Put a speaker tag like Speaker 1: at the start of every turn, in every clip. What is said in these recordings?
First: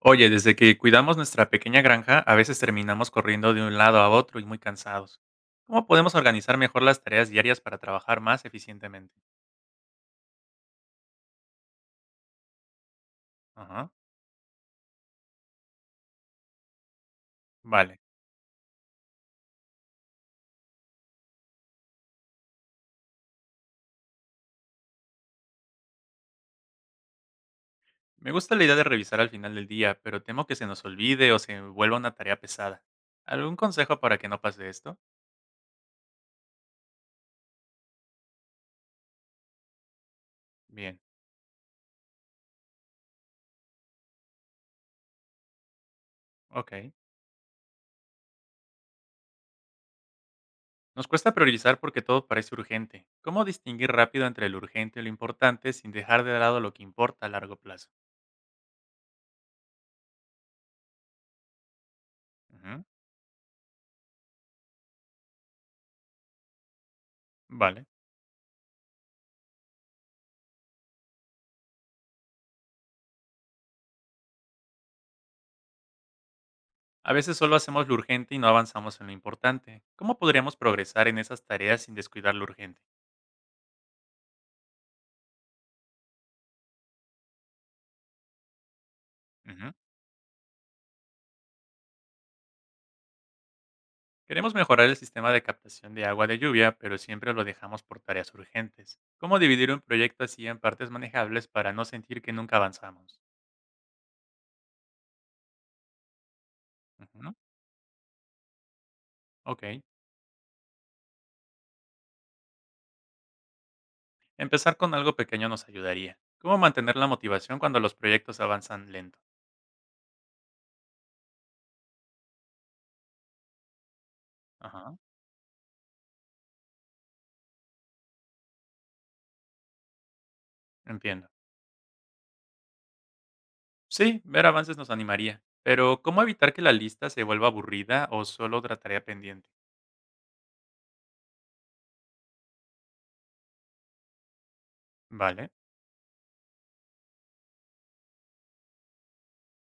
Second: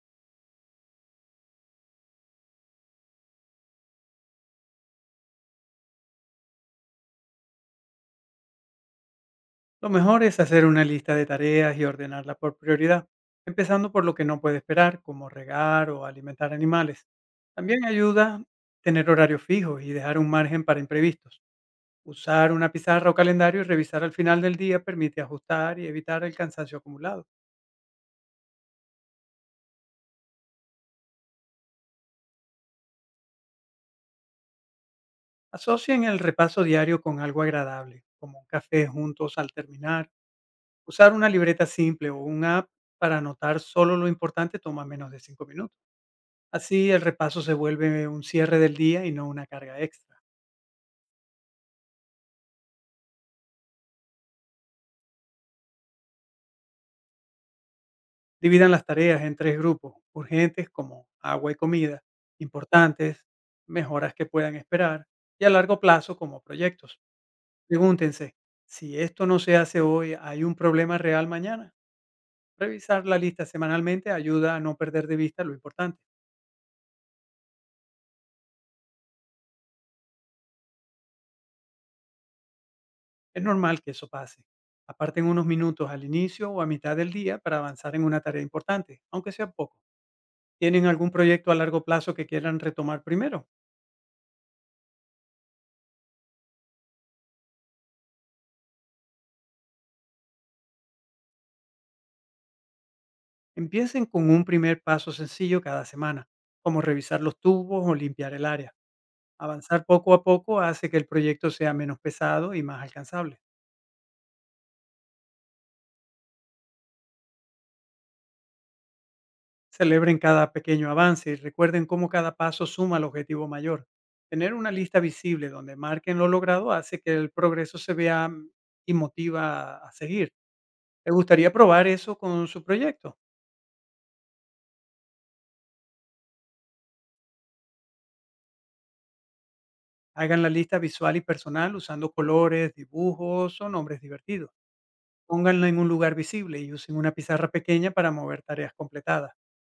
Speaker 1: Oye, desde que cuidamos nuestra pequeña granja, a veces terminamos corriendo de un lado a otro y muy cansados. ¿Cómo podemos organizar mejor las tareas diarias para trabajar más eficientemente?
Speaker 2: Lo mejor es hacer una lista de tareas y ordenarla por prioridad, empezando
Speaker 1: Ajá,
Speaker 2: por lo que no puede esperar, como regar o alimentar animales. También
Speaker 1: vale.
Speaker 2: ayuda tener horarios fijos y dejar un margen para imprevistos. Usar una pizarra o calendario y revisar al final del día permite ajustar y evitar el cansancio acumulado.
Speaker 1: Me gusta la idea de revisar al final del día, pero temo que se nos olvide o se vuelva una tarea pesada. ¿Algún consejo para que no pase esto?
Speaker 2: Asocien el repaso diario con algo agradable, como un café juntos al terminar.
Speaker 1: Bien,
Speaker 2: Usar una libreta simple o un app para anotar solo lo importante toma menos de 5 minutos. Así
Speaker 1: ok.
Speaker 2: el repaso se vuelve un cierre del día y no una carga extra.
Speaker 1: Nos cuesta priorizar porque todo parece urgente. ¿Cómo distinguir rápido entre lo urgente y lo importante sin dejar de lado lo que importa a largo plazo?
Speaker 2: Dividan las tareas en tres grupos, urgentes como agua y comida,
Speaker 1: Ujú,
Speaker 2: importantes, mejoras que puedan esperar, y a largo plazo como proyectos.
Speaker 1: vale.
Speaker 2: Pregúntense, si esto no se hace hoy, ¿hay un problema real mañana? Revisar la lista semanalmente ayuda a no perder de vista lo importante.
Speaker 1: A veces solo hacemos lo urgente y no avanzamos en lo importante. ¿Cómo podríamos progresar en esas tareas sin descuidar lo urgente?
Speaker 2: Es normal que eso pase. Aparten unos minutos al inicio o a mitad del día para avanzar en una tarea importante, aunque sea
Speaker 1: Ujú.
Speaker 2: poco. ¿Tienen algún proyecto a largo plazo que quieran retomar primero?
Speaker 1: Queremos mejorar el sistema de captación de agua de lluvia, pero siempre lo dejamos por tareas urgentes. ¿Cómo dividir un proyecto así en partes manejables para no sentir que nunca avanzamos?
Speaker 2: Empiecen con un primer paso sencillo cada semana, como revisar
Speaker 1: Ujú.
Speaker 2: los tubos o limpiar el área.
Speaker 1: Ok.
Speaker 2: Avanzar poco a poco hace que el proyecto sea menos pesado y más alcanzable.
Speaker 1: Empezar con algo pequeño nos ayudaría. ¿Cómo mantener la motivación cuando los proyectos avanzan lento?
Speaker 2: Celebren cada pequeño avance y recuerden cómo cada paso suma al objetivo mayor. Tener una
Speaker 1: Ajá.
Speaker 2: lista visible donde marquen lo logrado hace que el progreso se vea y motiva a seguir. ¿Te
Speaker 1: Entiendo.
Speaker 2: gustaría probar eso con su proyecto?
Speaker 1: Sí, ver avances nos animaría. Pero ¿cómo evitar que la lista se vuelva aburrida o solo otra tarea pendiente?
Speaker 2: Hagan la lista visual y personal usando colores, dibujos o nombres divertidos.
Speaker 1: Vale.
Speaker 2: Pónganla en un lugar visible y usen una pizarra pequeña para mover tareas completadas.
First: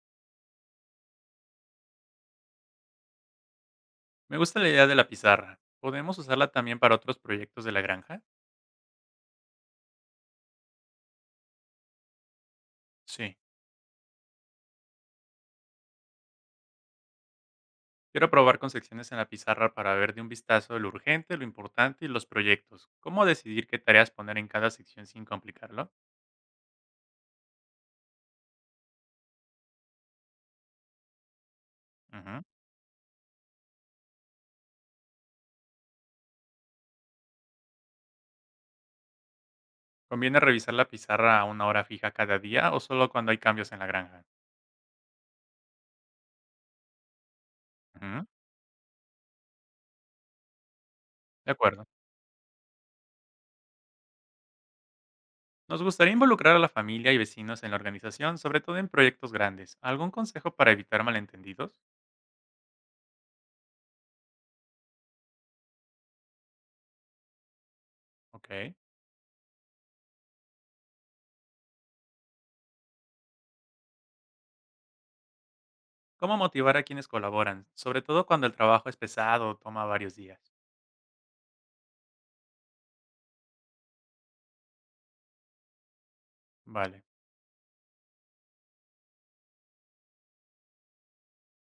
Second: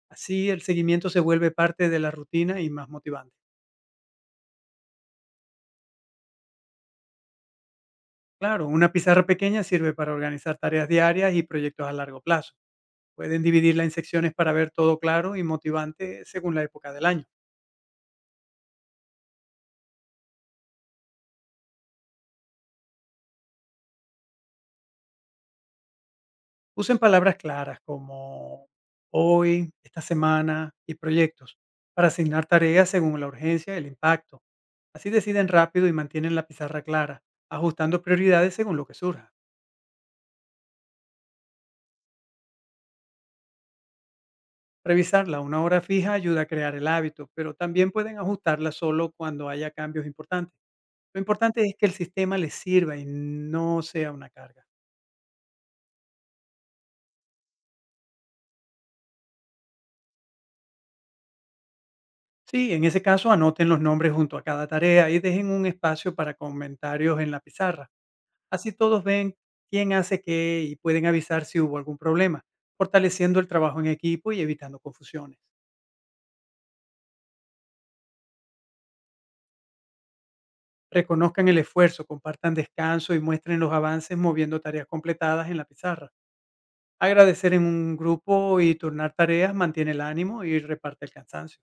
Speaker 2: Así el seguimiento se vuelve parte de la rutina y más motivante.
Speaker 1: Me gusta la idea de la pizarra. ¿Podemos usarla también para otros proyectos de la granja?
Speaker 2: Claro, una pizarra pequeña sirve para organizar tareas diarias y proyectos a largo plazo.
Speaker 1: Sí.
Speaker 2: Pueden dividirla en secciones para ver todo claro y motivante según la época del año.
Speaker 1: Quiero probar con secciones en la pizarra para ver de un vistazo lo urgente, lo importante y los proyectos. ¿Cómo decidir qué tareas poner en cada sección sin complicarlo?
Speaker 2: Usen palabras claras como hoy, esta semana y proyectos para
Speaker 1: Ujú.
Speaker 2: asignar tareas según la urgencia y el impacto. Así deciden rápido y mantienen la pizarra clara, ajustando prioridades según lo que surja.
Speaker 1: ¿Conviene revisar la pizarra a una hora fija cada día o solo cuando hay cambios en la granja?
Speaker 2: Revisarla a una hora fija ayuda a crear el hábito, pero también pueden
Speaker 1: Ujú.
Speaker 2: ajustarla solo cuando haya cambios importantes. Lo
Speaker 1: De
Speaker 2: importante es que
Speaker 1: acuerdo.
Speaker 2: el sistema les sirva y no sea una carga.
Speaker 1: Nos gustaría involucrar a la familia y vecinos en la organización, sobre todo en proyectos grandes. ¿Algún consejo para evitar malentendidos?
Speaker 2: Sí, en ese caso anoten los nombres junto a cada tarea y dejen un espacio para comentarios en la pizarra. Así
Speaker 1: Ok.
Speaker 2: todos ven quién hace qué y pueden avisar si hubo algún problema, fortaleciendo el trabajo en equipo y evitando confusiones.
Speaker 1: ¿Cómo motivar a quienes colaboran? Sobre todo cuando el trabajo es pesado o toma varios días.
Speaker 2: Reconozcan el esfuerzo, compartan descanso y muestren los avances moviendo tareas completadas en la pizarra.
Speaker 1: Vale.
Speaker 2: Agradecer en un grupo y turnar tareas mantiene el ánimo y reparte el cansancio.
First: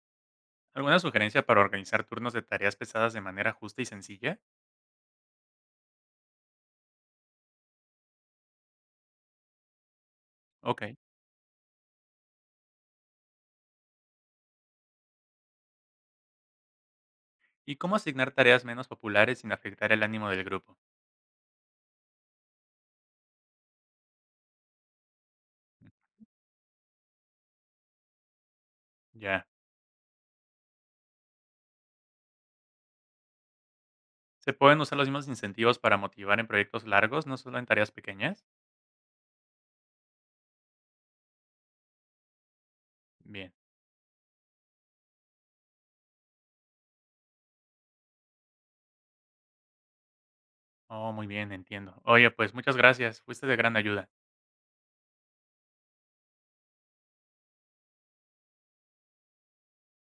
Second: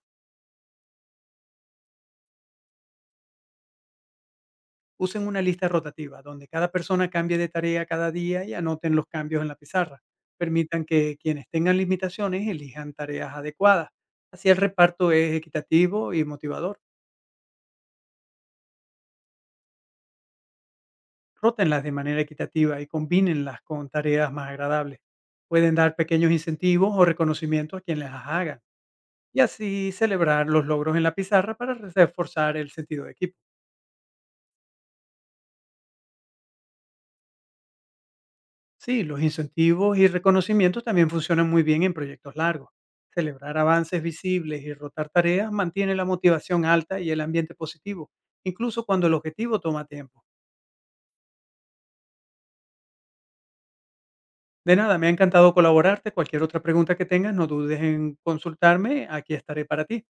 Speaker 1: ¿Alguna sugerencia para organizar turnos de tareas pesadas de manera justa y sencilla?
Speaker 2: Usen una lista rotativa donde cada persona cambie de tarea cada día y anoten los cambios en la pizarra.
Speaker 1: Ok.
Speaker 2: Permitan que quienes tengan limitaciones elijan tareas adecuadas. Así el reparto es equitativo y motivador.
Speaker 1: ¿Y cómo asignar tareas menos populares sin afectar el ánimo del grupo?
Speaker 2: Rótenlas de manera equitativa y combínenlas con tareas más agradables. Pueden dar pequeños incentivos o reconocimientos a quien las haga y
Speaker 1: Ya.
Speaker 2: así celebrar los logros en la pizarra para reforzar el sentido de equipo.
Speaker 1: ¿Se pueden usar los mismos incentivos para motivar en proyectos largos, no solo en tareas pequeñas?
Speaker 2: Sí, los incentivos y reconocimientos también funcionan muy bien en proyectos largos.
Speaker 1: Bien.
Speaker 2: Celebrar avances visibles y rotar tareas mantiene la motivación alta y el ambiente positivo, incluso cuando el objetivo toma tiempo.
Speaker 1: Oh, muy bien, entiendo. Oye, pues muchas gracias. Fuiste de gran ayuda.
Speaker 2: De nada, me ha encantado colaborarte. Cualquier otra pregunta que tengas, no dudes en consultarme. Aquí estaré para ti.